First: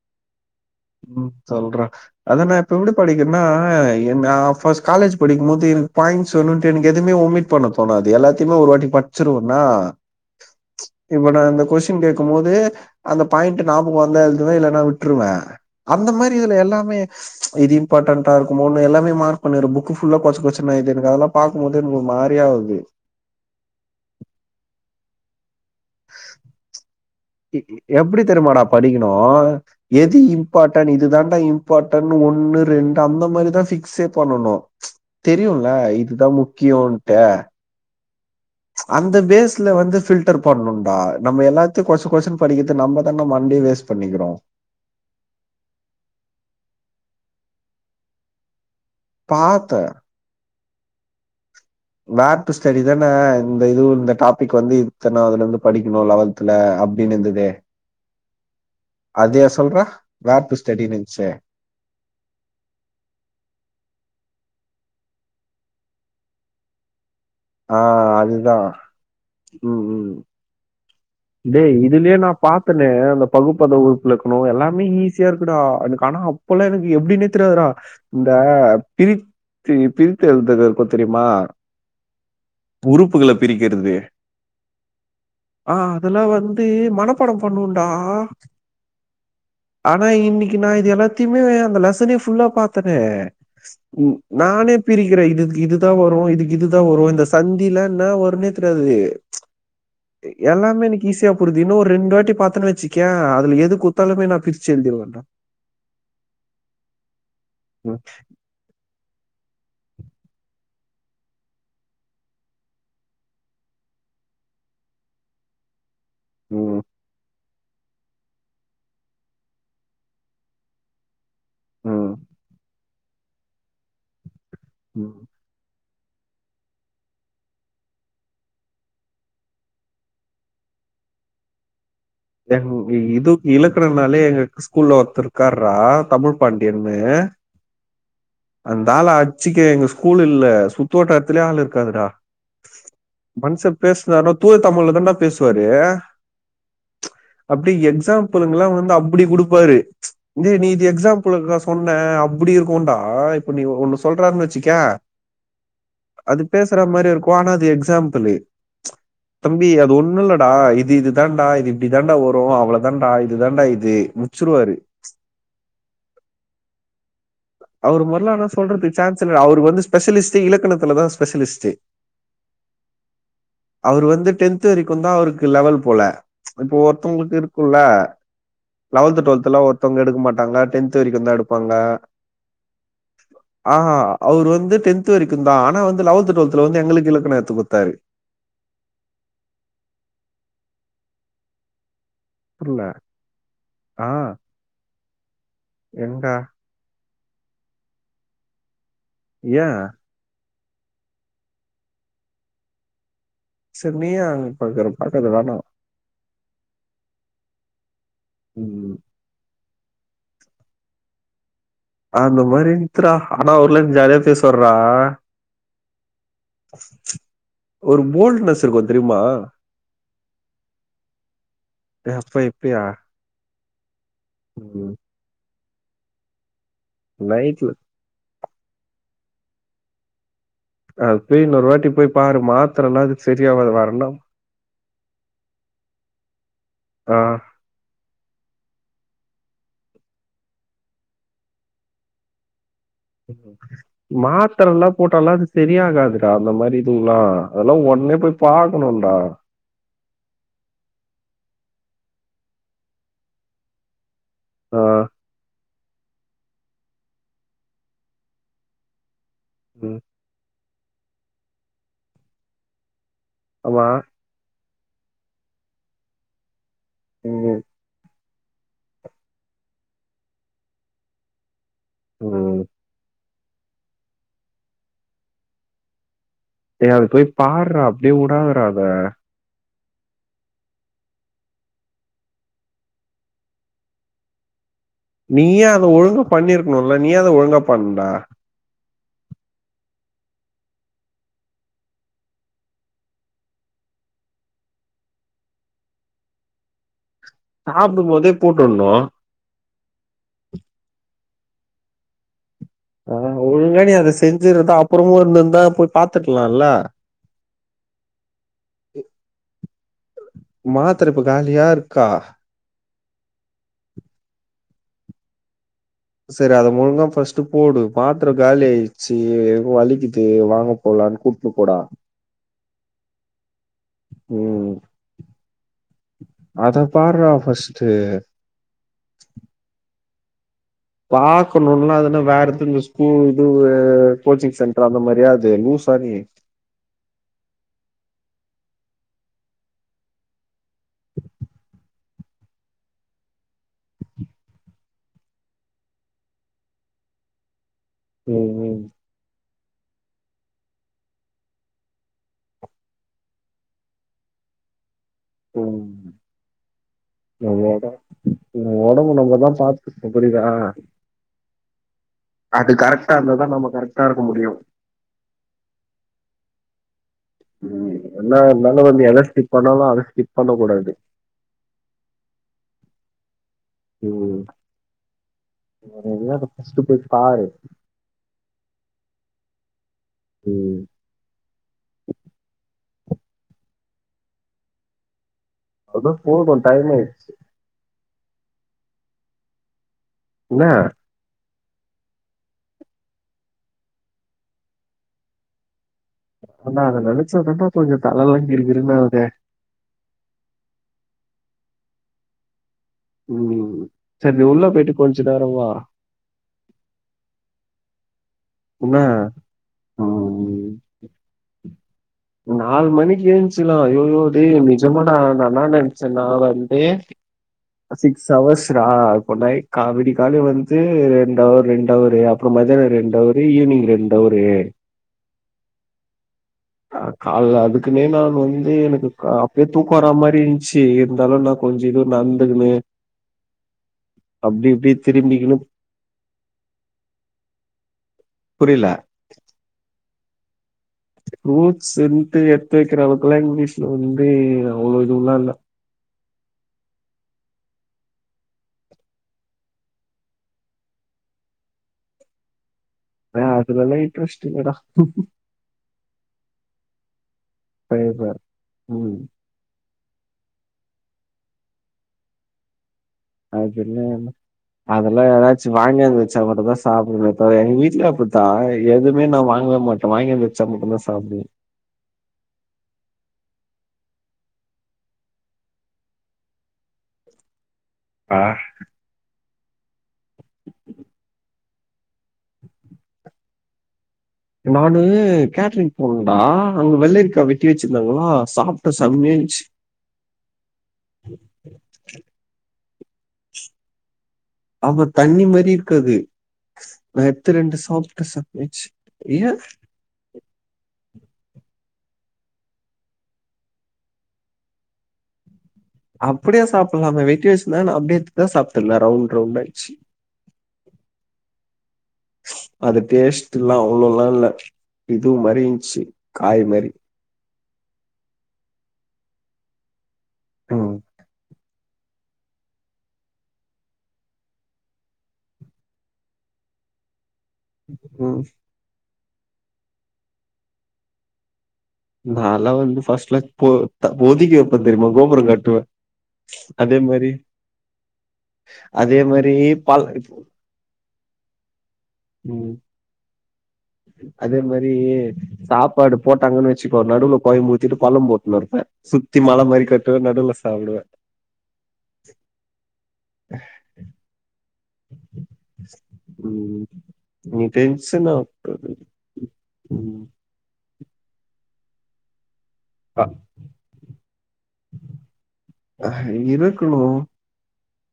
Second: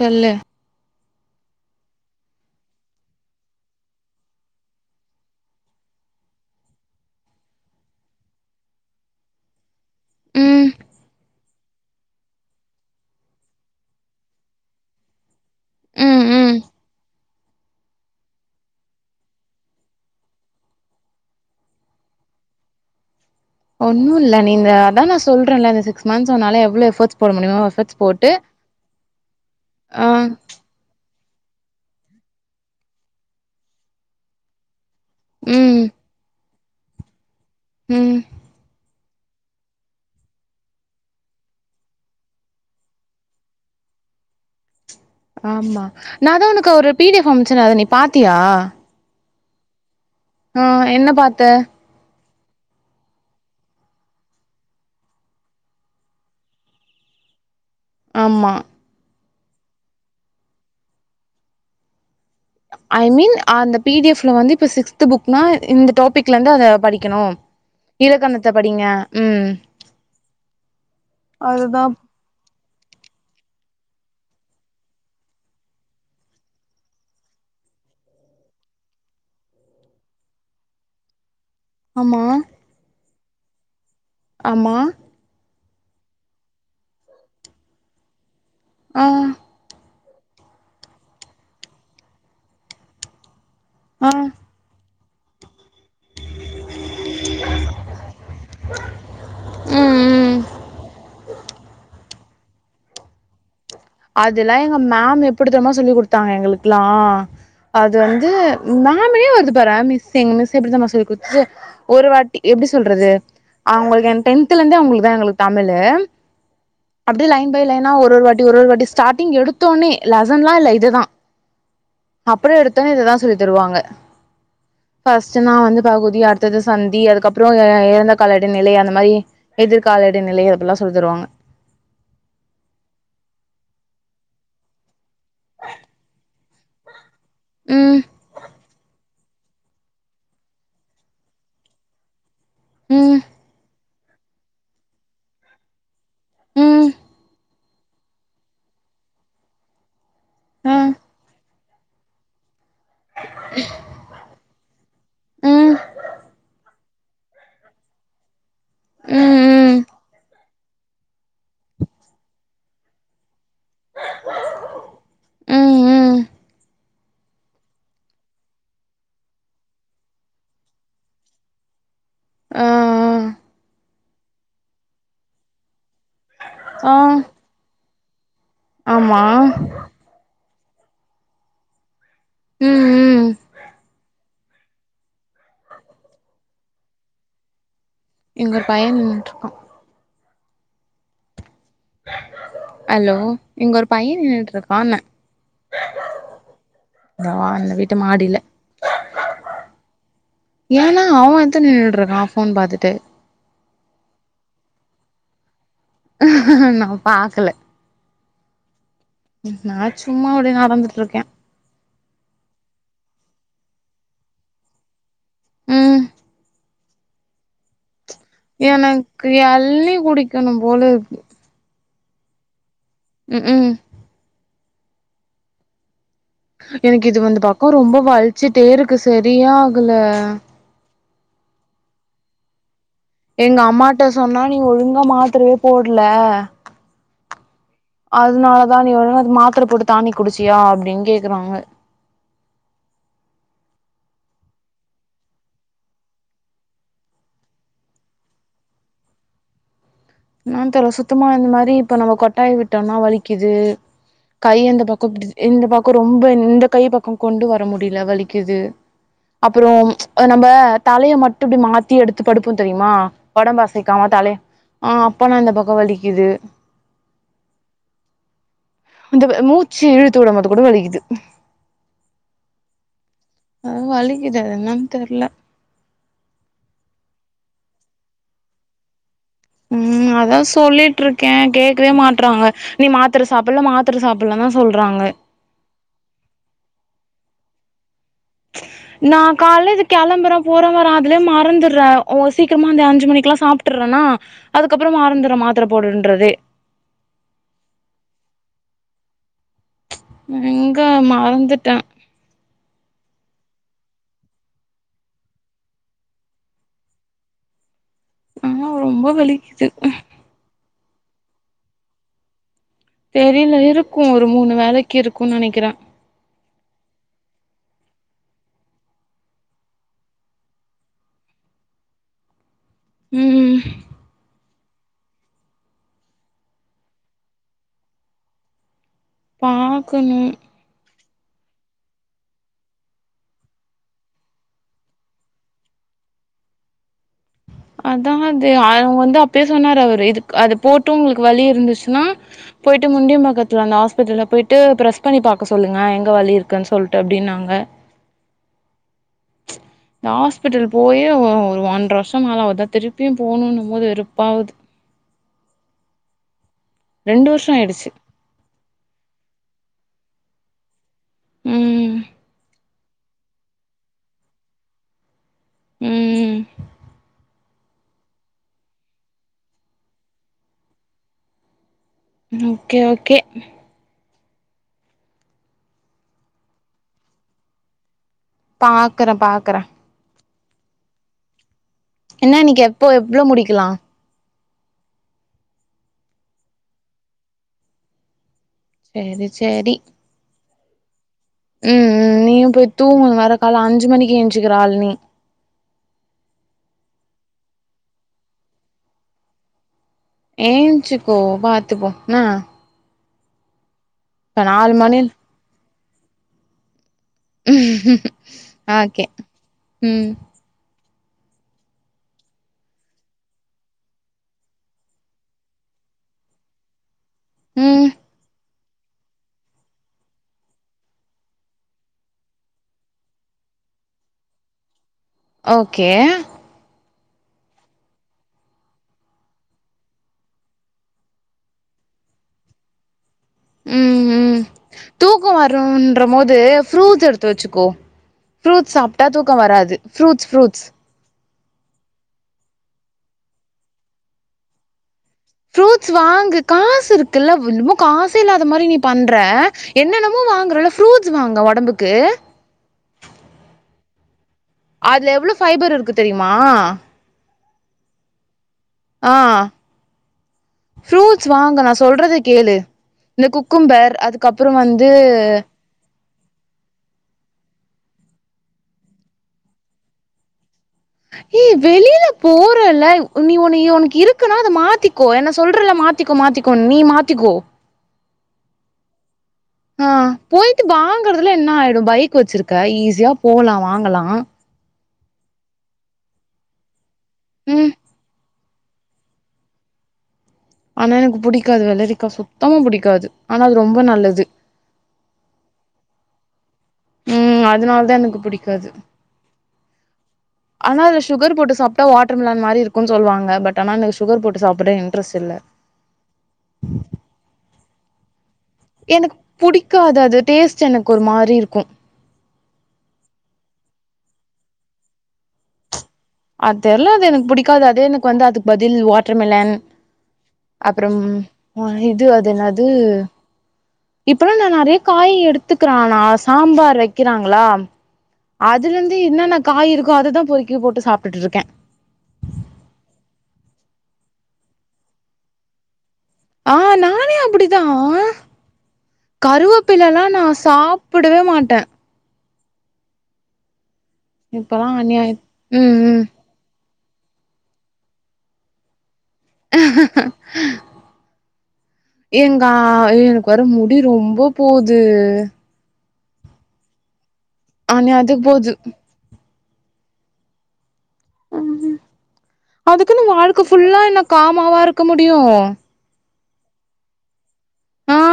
கல்ல உம் சொல்றே அதன இப்ப எப்படி படிக்கன்னா என் நா ஃபர்ஸ்ட் காலேஜ் படிக்கம் போது எனக்கு பாயிண்ட்ஸ் வேணுன்ட்டு எனக்கு எதுமே ஒமிட் பண்ண தோனாது எல்லாத்தையுமே ஒரு வாட்டி படிச்சிருவனா ம் இப்ப நா இந்த கொஸ் டின் கேக்கும் போது அந்த பாயிண்ட் நாபகம் வந்தா எழுதுவே இல்லன்னா விட்ருவே அந்த ம் மாறி இதுல ம் எல்லாமே இது இம்பார்டண்டா இருக்குமோன்னு எல்லாமே மார்க் பண்ணிருவே புக்கு ஃபுல்லா கொச்ச கொச்சன்னு இது எனக்கு அதல்லா பாக்கும் போது எனக்கு ஒரு மாறியா ஆவுது ஒன்னும் இல்ல நீங்க அத்தா நா சொல்றேல்ல இந்த சிக்ஸ் மந்த்ஸ் உன்னால எவ்ளோ எஃபர்ட்ஸ் போட முடியுமோ எஃபர்ட்ஸ் எப்பிடி போட்டு தெரியுமாடா படிக்கணு ஆ எது இம்பார் டண்ட் இதுதான்டா இம்பார்ட்டன் ஒண்ணு ரெண்டு அந்த மாறிதா பிக்ஸ்ஸே பண்ணனும் தெரியுல ம் இதுதா முக்கியோன்ட ம் அந்த பேஸ்ல வந்து பில்டர் பண்ணுன்டா நம்ம எல்லாத்தையு கொச கொச படிக்கிறது நம்மதான மண்டே வேஸ் பண்ணிக்கிறோ ஆமா நாதா உனக்கு ஒரு பிடிஃப் அச்சன அத நீ பாத்தியா பாத்த ஆ என்ன பாத்த மேட்டு ஸ்டடி தான இந்த இது இந்த டாபிக் வந்து இத்தானதுல இருந்து படிக்கணு லெவல் த்துல அப்டின்னு இதுவே ஆமா அதையா சொல்ற வேர் டு ஸ்டெடின் இருந்துச்சே ஐ மீன் அந்த பிடிஎஃப்ல வந்து இப்ப சிக்ஸ்த் புக்னா இந்த டாபிக்லந்து அத படிக்கணும் ஆ இலக்கணத்த அதுதான். படிங்க உம் இதே இதுலே ஏனாப் பாத்தனே அந்த பகுப்பத உறுப்பு இலக்கணோ எல்லாமே ஈஸியா இருக்குடா எனக்கு ஆனாப் போல எனக்கு எப்டி தெரியாது டா இந்த பிரி ரி பிரித்து எழுதுக இருக்கு தெரியுமா ஆமா உறுப்புகள பிரிக்கிறது ஆமா ஆ அதெல்லா வந்து மனப்பாடம் பண்ணுடா அ ஆனா இன்னைக்கு நா இது எல்லாத்தையுமே அந்த லெசனே புல்லா பாத்தனே உ ஆ நானே பிரிக்கிற இது இதுத் இதுதா வரு இதுக்கு இதுதா வரு இந்த சந்திலா என்ன வரும்னே தெரியாது ம் எ ம் எல்லாமே எனக்கு ஈஸியா புரிது இன்னு ஒரு ரெண்டு வாட்டி பாத்தன்னு வச்சிக்க அதுல எது குத் அதெல்லா எங்க மேம் எப்டி தெரிமா சொல்லி குடுத்தாங்க எங்களுக்கில்லா அது ம், வந்து மம்மே வருது பாற மிஸ்சிங் மிஸ் எப்டி தெரியுமா சொல்லி குடுத்துச்சி ஒரு வாட்டி எப்டி சொல்றது அவ்ங்களுக்கு என் டென்துல இருந்தே அவங்களுக்கு தா எங்களுக்கு தமிழு ம், அப்டி லைன் பை லைனா ஒரு ஒரு வாட்டி ஒரு ஒரு வாட்டி ஸ்டார்டிங் எடுத்தோனே லெசன்லா இல்ல இதுதா ம், அப்புற எடுத் தோன்னே இத தா சொல்லி தருவாங்க ம். ஃபஸ் னா வந்து பகுதி அடுத்தது சந்தி அதுக்கப்ரோ ஏ ஏ ஏறந்த கால இடைநிலே அந்த மாரி எதிர்கால இடைநிலை அப்டி எல்லா சொல்லி தருவாங்க என் இ இது இலக்கணனாலே எங்க ஸ்கூல்ல ஒருத்தர் இருக்கார்டா தமிழ் பாண்டியன்னு ம் அந்த ஆள அச்சிக்க எங்க ஸ்கூல் இல்ல சுத்து வட்டாரத்துலே ஆள் இருக்காதுடா உம் மனுஷ பேசுனாருனா தூய தமிழ்ல தாடா பேசுவாரு உம் அப்டி எக்ஸாம்பிளுங்கல்லா வந்து அப்டி குடுப்பாரு தி நீதி அ இது எக்ஸாம்பபுல்ல காசு புன்ன அப்டி இருக்கு ஆ இப்ப நீ ஒன்னு சொல்றருனு வச்சிக்கய ம் அது பேஷ் தர மாரி இருக்கு ஆனா அது எக்சாம்பிள்ளு ம் தம்பி ம் அது ஒன்னு இல்ல டா இது இது தண்டா இது இப்டி தண்டா வரு அவ்ளோ தண்டா இது தண்டா இது முச்சிருவாரு ம் ம் அவுர் மொதல்ல ஆனா சொல்றதுக் சான்சில்ல அவுரு வந்து ஸ்பெஷலிஸ்ட் இலக்கணத்துலதா ஸ்பெஷலிஸ்ட்டு ஆ ஆ அவுரு வந்து டென்த் வரிக்குதா அவுருக்கு லெவல் போல இப்போ ஆ ஒருத்தவங்களுக்கு இருக்குல ஆமா லெவல்த் ட்வெல்த் எல்லா ஒருத்தவ்ங்க எடுக்க மாட்டாங்க டென்த் வரிக்கு தா எடுப்பாங்க ம் ம் ஆஹா அவுரு வந்து டென்த் வரிக்குந்தா ஆனா வந்து லெவன்த் ட்வெல்த்ல வந்து எங்களுக்கு இலக்கண எத்து குடுத்தாரு இங்க பைய நின்னுட்டுருக்கா புரியல. ஹலோ இங்க ஒரு ஆ பைய நின்னுட்ருக்கான்ன ஏன்டா? ஆ அந்த வீட்டு மாடில ஏ ஏனா அவன் எத்தன் நின்னுட்ருக்கா ஃபோன் பாத்துட்டு சர் நீயே அங்க பாக்ற பாக்காத வேணா நா பாக்கல ம் நா சும்மா அடியே நடந்துட் இருக்க அந்த மாரி இன்ச்சுடா ஆனா அவுர்லா ஜாலியா பேசுவார்றா ம் ஒரு போல்ட்னா எனக்கு எள்நி குடிக்கணு போலருக்கு எப்ப இப்பியா ம் ம் ம் எனக்கு இது வந்து பாக்கொ நைட்ல ரொம்ப வல்ச்சுட்டே இருக்கு செரியே ஆகல அது போய் இன்னொரு வாட்டி போய் பாரு மாத்தரைனா அதுக் எங்க அம்மாட்ட சொன்னா நீ ஒழுங்கா மாத்தரையே போட்ல ஆ. அதுனாலதா நீ ஒழுங்கா அது மாத்தர போட்டு டானிக் குடிச்சியா அப்டின் கேக்குறாங்க மாத்தரலா போட்டாலா அது செரியகாதுடா அந்த மாரி இதுவ்லா அதெல்லா ஒட்னே போய் பாக்கணுடா ன்னான் தெர்ல சுத்தமா இந்த மாரி இப்ப நம்ம கொட்டாய் விட்டோனா வலிக்குது கை ஆ. அந்த பக்கொ பிடிச் இந்த பக்கொ ரொம்ப இந்த கை பக்கொ கொண்டு வர முடில வலிக்குது அப்பறோ ம். நம்ப தலைய மட்டு இப்டி மாத்தி எடுத்து படுப்போ தெரியுமா ஒடம்ப ஆமா. அசைக்காம தலைய ஆ அப்பனா இந்த பக்கொ வலிக்குது ம் ம் இந்த வ மூச்சு இழுத்து விடமோது கூட வலிக்குது ம் ம் ஆ வலிக்குது அது என்னன் தெர்ல ஏ அத போய் பார்றா அப்டியே உடாதாடா அத ம் அதா சொல்லிட் இருக்கே கேக்வே மாட்றாங்க நீ மாத்தர சாப்புல்ல மாத்தர சாப்புல்ல தா சொல்றாங்க நீயே அத ஒழுங்கா பண்ணிருக்ணுல நீ யே அத ஒழுங்கா பண்ல நா காலேஜ்க் கெளம்புற போற வர அதுலே மறந்துர்ற ஒ சீக்கிரமா அந்த அஞ்சு மணிக்லா சாப்ட்டுறனா அதுக்கப்பறோ மறந்திர மாத்தர போடனுன்றதே சாப்டும் போதே போட்டுன்னு ங்க மறந்துட்ட ஆ ஒழுங்கா நீ அத செஞ்சிருந்தா அப்பறமும் இருந்துருந்தா போய் பாத்துருக்கலால ம் ரொம்ப வலிக்குது மாத்தர இப்ப காலியா இருக்கா தெரியல இருக்கோ ஒரு மூணு வேலைக் இருக்கோ நினைக்குற செரி அத ஒழுங்கா பஸ்ட் போடு மாத்திர காலி ஆயிடுச்சி வலிக்குது வாங்கப் எல்லாரையு கூப்ட்டுனு போடா ம் ம் அத பார்ரா ஃபஸ்ட் பாக்கணு பாக்கணும்னா அதுனா வேற எது இந்த ஸ்கூல் இதுவு கோச்சிங் சென்டர்ரா அந்த மாதிரியா அது லூசா நீ அதா அது அவுங்க வந்து அப்யே சொன்னாரு அவரு இது அது போட்டு உங்களுக்கு வலி இருந்துச்சின்னா போயிட்டு முண்டியம்பக்கத்துல அந்த ஹாஸ்பிட்டல போய்ட்டு பிரஸ் பண்ணி பாக்க சொல்லுங்க எங்க வலி இருக்குன் சொல்ட்டு அப்டின்னாங்க ம் ம் நா ஹாஸ்பிட்டல் போயே ஒரு ஒன்ற வருஷ் ரொம்ப நாளாவுதா திருப்பியு போனும்ன்னும் போது வெறுப்பாவுது ம் ரெண்டு வருஷோ லவ்வோட ஆயிடுச்சு நம்ப ஒடம்பு நம்மதா பாத்துக்கோ புரியிதா ம் அது கரெக்டா இருந்தா தா நம்ம கரெக்டா இருக்க முடியோ ம் ம் ம் என்னா இருந்தாலும் வந்து எத ஸ்கிப் பண்ணாலு அத ஸ்கிப் பண்ணகூடாது ம் ஓகே ஓகே ம் வேற எங்யாவது ஃபஸ்ட்டு போய் பாரு பாக்குற பாக்குற ம் என்ன இன்னிக்கி எப்போ எவ்ளோ முடிக்கலா அதா போதும் டைம் ஆயிச்சி சேரி சேரி என்னா ம் ம் நீயும் போய் தூங்கும் வர கால அஞ்சு மணிக்கு ஏஞ்சுக்கிற ஆளு நீ ஆனா அதை நினச்சாதான்டா கொஞ்சம் தலலா கிறு கிறுனு ஆகுது ஏன்ச்சுக்கோ பார்த்துப்போ என்னா ம் சரி நீ உள்ளோ நாலு போய்ட்டு மணி கொஞ்ச நேரம் வா என்ன ஓகே ம் நாலு மணிக்கு ஏன்ச்சிலாம் அய்யயோ டே நஜமாட நா என்னா நினச்சேன்னா வந்தே ம் சிக்ஸ் ஹவர்ஸ்டா அப்போ நைட் கா விடி கால வந்து ரெண்டவர் ரெண்டவரு அப்பறம் மதியானம் ரெண்டவர் திரும்பி ஈவினிங் ரெண்டு அவரு ஓகே நா கால்லா அதுக்குன்னே நான் வந்து எனக்கு அப்பயே தூக்கம் வரா மாரி இருந்துச்சு இருந்தாலும் நா கொஞ்சம் இதும் நடந்துக்குனே ம் அப்டி இப்டி திரும்பிகினு சாப்டும் போது ஃபுரூட்ஸ் எடுத்து வச்சுக்கோ ஃபுரூட்ஸ் புரியல. சாப்ட்டா தூக்கம் வராது ஃபுரூட்ஸ் ஃபுரூட்ஸ் ஃபுரூட்ஸ் இன்டு எத்து வைக்கிற அளவுக்குல்லாம் இங்கிலீஷ்லா வந்து அவ்ளோ இதுல்லாம் இல்ல ஃபுரூட்ஸ் வாங்கு காசு இருக்குல்லா இன்னமோ காசு இல்லாத மாரி நீ பண்ற என்னென்னமோ வாங்குறல ஃப்ரூட்ஸ் வாங்கு உடம்புக்கு ஆ அதேல்லா இன்டரஸ்ட இல்லடா அதுல எவ்ளோ ஃபைபர் இருக்கு தெரியுமா [unintelligible] ம். ஆஹ் ஃப்ரூட்ஸ் வாங்கு நா சொல்றத கேளு இந்த குக்கும்பர் அதுக்கப்புறோ வந்து சே வாங்கிந்து வச்சா மட்டுதா சாப்பிட எங்க வீட்டுல அப்டித்தா எதுமே நா வாங்கவே மாட்டே வாங்கிந்து வச்சா மட்டுதா அப்டி ஏய் வெளியில போறலா நீ ஓன்னு உனக்கு இருக்குனா மாத்திக்கோ என்ன சொல்றல மாத்த மாத்திக்க மாத்திக்கோ நீ மாத்திக்கோ ஆஹ் ஆஹ் போயிட்டு வாங்கறதுலா என்ன ஆயிடு பைக் வச்சிருக்க ஈஸியா போகலா வாங்கலா நானு கேட்டரிங் போனடா அங்க வெள்ளரிக்கா வெட்டி ம் வேச்சு வேச்சுருந்தாங்களா சாப்பிட்டே செம்மாயாயிருந்துச்சு ஆனா எனக்கு பிடிக்காது வெள்ளரிக்கா சுத்தமா பிடிக்காது ஆனா அது ரொம்ப நல்லது அப்ப தண்ணி மாரி இருக்காது நா ம் எத்து ரெண்டு அதனால தா எனக்கு சாப்ட புடிக்காது [unintelligible] ஆனா அது சுகர் போட்டு சாப்டா வாட்டர்மெலன் மாரி இருக்கும்னு சொல்லுவாங்க பட் ஆனா என சுகர் போட்டு சாப்பிட இன்ரெட்ல்லா அப்டியே சாப்டலாமே வெட்டி வச்சிருந்தான அப்டியே எனக்கு புடிக்காது அது டேஸ்ட் எனக்கு ஒரு மாரி இருக்கு அது டேஸ்ட் எல்லா அவ்ளவுல்லா இல்லா இதுவு மாரிஇருந்துச்சு அது தெரிலா அது எனக்கு புடிக்காது அதே எனக்கு வந்து அதுக்கு பதில் வாட்டர்மெலன் அப்புறோ ம், இது அது என்னது இப்ல்லா நா நேறய காய் எடுத்துக்கிறோனா சாம்பார் வைக்கிறாங்களா ம். அதுலா இருந்து என்னன்ன காய் இருக்கோ அததா பொறுக்கி போட்டு சாப்பிட்டுட்டு இருக்கே நாலா வந்து ஃபஸ்ட்ல போ வோதிக்க வைப்பே தெரியுமா கோபுரா கட்டுவே ஆஹ் நானே அப்டிதா அதே மாதிரி கருவேப்பிலல்லா நா பல சாப்ப சாப்படவே மாட்டே ம் அதே இப்பல்லா மாரி அநியாய ம் ம் சாப்பாடு போட்டாங்கன்னு வச்சுக்கோ நடுவுல கொலம்புத்திட்டு பழம் போட்டுனு இருப்பன் சுத்தி மழை மாரி கட்டுவே நடுவில் சாப்டுவே எங்க எனக்கு வர முடி ரொம்ப போகுது ம் நீ அநியாயத்துக்கு டென்சன் போது ஆக உகும் அதுக்குன்னு வாழ்க்கை புல்லா என்ன காமாவா இருக்க முடியு ஆ இருக்கணு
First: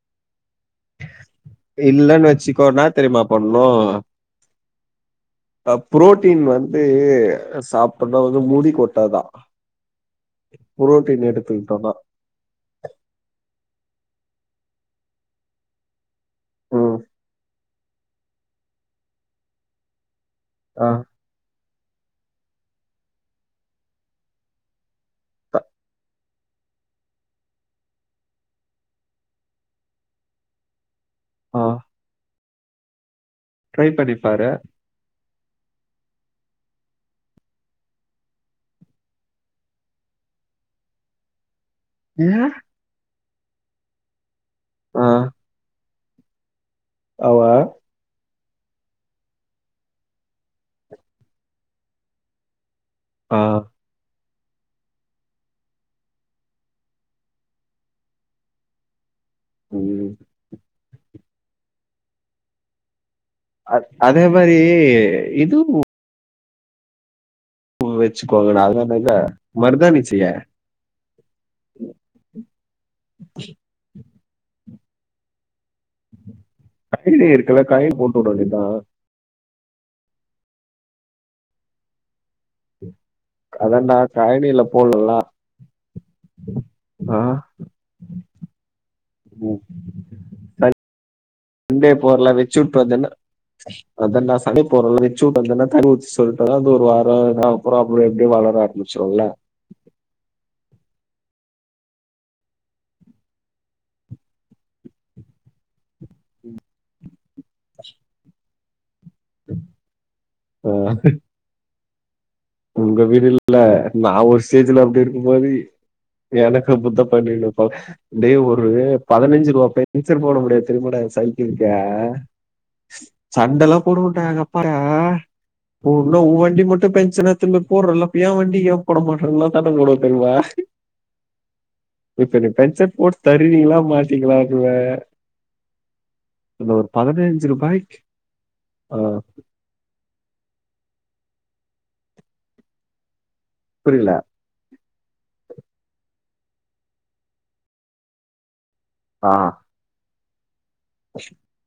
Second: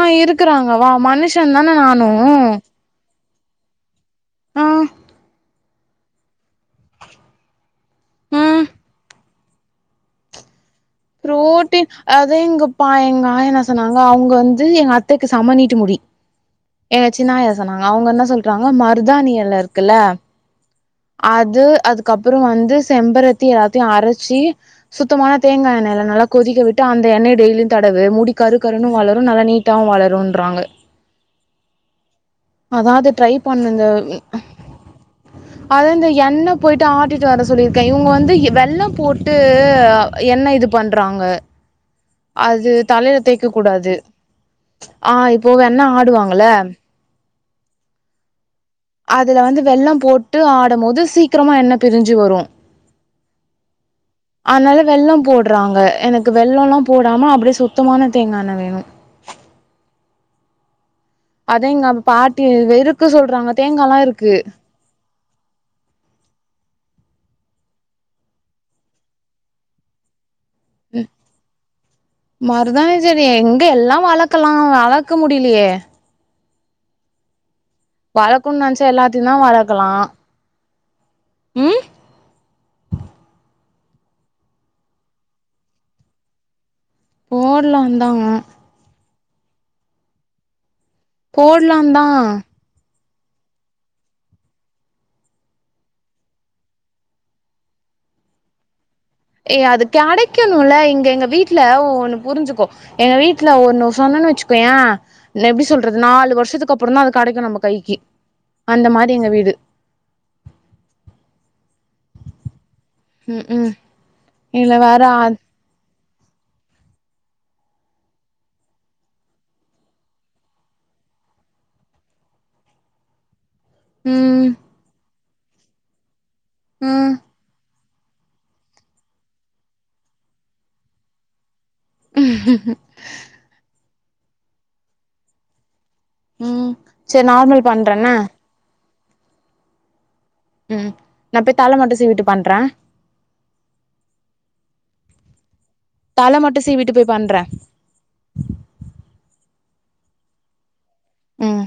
ஆ இருக்கறாங்க வா மனுஷன் தானே நானு இல்லன்னு வச்சுக்கோ என்னா தெரியுமா பண்ணணு ஆ புரோட்டீன் வந்து சாப்பிடா வந்து ம் முடி கொட்டாதா ப்ரோட்டின் ப்ரோட்டின் அதா எங்கப்பா எங்க ஆயா என்ன சொன்னாங்க அவங்க வந்து எங்க அத்தைக்கு செம நிட்ட முடி ம் எங்க சின்னாஆயா அவங்க என்ன சொல்றாங்க மருதாானி இல இருக்குல்ல ஆஹ் அது அதுக்கப்புறோ வந்து செம்பரத்தி எல்லாத்தையு அரைச்சி சுத்தமான தேங்கா எண்ணெய அத நல்லா கொதிக்க விட்டு அந்த எண்ணெய டெய்லியு தடவு மூடி கரு கருனு வளரு நல்லா நீட்டாவு வளரும்ன்றாங்க ஆ [inaudible] ஆ அதா அது ட்ரை பண்ண இந்த ட்ரை பண்ணி ம் பாரு அத இந்த எண்ணெய் போயிட்டு ஆட்டிட்டு வர சொல்லியிருக்க இவங்க வந்து வெள்ளம் போட்டு எண்ணெய் இது பண்றாங்க ஏ அது தலையில தேயிக்க கூடாது ஆ இப்போ வேண்ணா ஆடுவாங்கல ஆமா அதுல வந்து வெள்ளம் போட்டு ஆடம் போது சீக்கிரமா என்ன பிரிஞ்சு வரு ஆ [inaudible] அனால வெள்ளம் போடுறாங்க எனக்கு வெள்ளோல்லா போடாம அப்டியே சுத்தமான தேங்கா எண்ண வேணு ம் அதாங்க பாட்டி வெறுக்கு சொல்றாங்க அ தேங்காலா அதே இருக்கு மாரி இது வச்சுக்கோங்கடா அதான இல்ல மருதாணி [unintelligible] ம் மருதாணி செடி எங்கல்லா வளர்க்கலா வளர்க்க முடிலையே கயிலே இருக்கல காயில் போட்டு விட வளக்கணுனு வேண்டியதா நெனச்சா எல்லாத்தையு தா வளக்கலா ம் அதாண்ட கழனில போலல ஆ போடலாந்தா ம் ரெண்டே போடலாந்தா போர்ல வெச்சு உட்டு வந்தனா அதான் நா சக போரல்ல [unintelligible] வந்தனா [unintelligible] அந்த ஒரு வாரோ [unintelligible] சொல்ல ஏய் அது கெடைக்கணுல்ல எங்க எங்க வீட்டுல ஒன்னு புரிஞ்சுக்கோ எங்க வீட்டுல ஒன்னு சொன்னன்னு வச்சுக்கோய எப்டி சொல்றது நாலு வருஷத்துக்கு அப் றந்தா அது கெடைக்கு நம்ம கைக்கு அந்த மாரி எங்க வீடு ஆ உங்க வீடு ம் இல்ல ம் நா ஒரு இதுல ஸ்டேஜ்ல அப்டி வேற இருக்கு போது எனக்கு அப்டித்தா பண்ணினுப்பாங் டே ஒரு பதினஞ்சுரூபா பென்சர் போட முடியாது தெரியுமாடா என் சைக்கிளுக்கு சண்டல்லா போட மாட்டாங்க ம் எங்கப்பா பொனும் உவண்டி மட்டு ம் [unintelligible] போடுறல்ல அப்பா ஏன் வண்டி என் போட மாட்டறன்ல்லா சண்ட போடு தெர்மா இப்ப நீ பென்ச போட்டு தருறீங்களா மாட்டீங்களான்வ அந்த ம் ஒரு செரி நார்மல் பதனஞ்சுறுருபாயிக்கு பண்றேன்ன ஆ ம் நா போய் தாள மட்டு சீவிட்டு பண்ற புரியல தல மட்டு சீவிட்டு போய் பண்ற ஆ ம்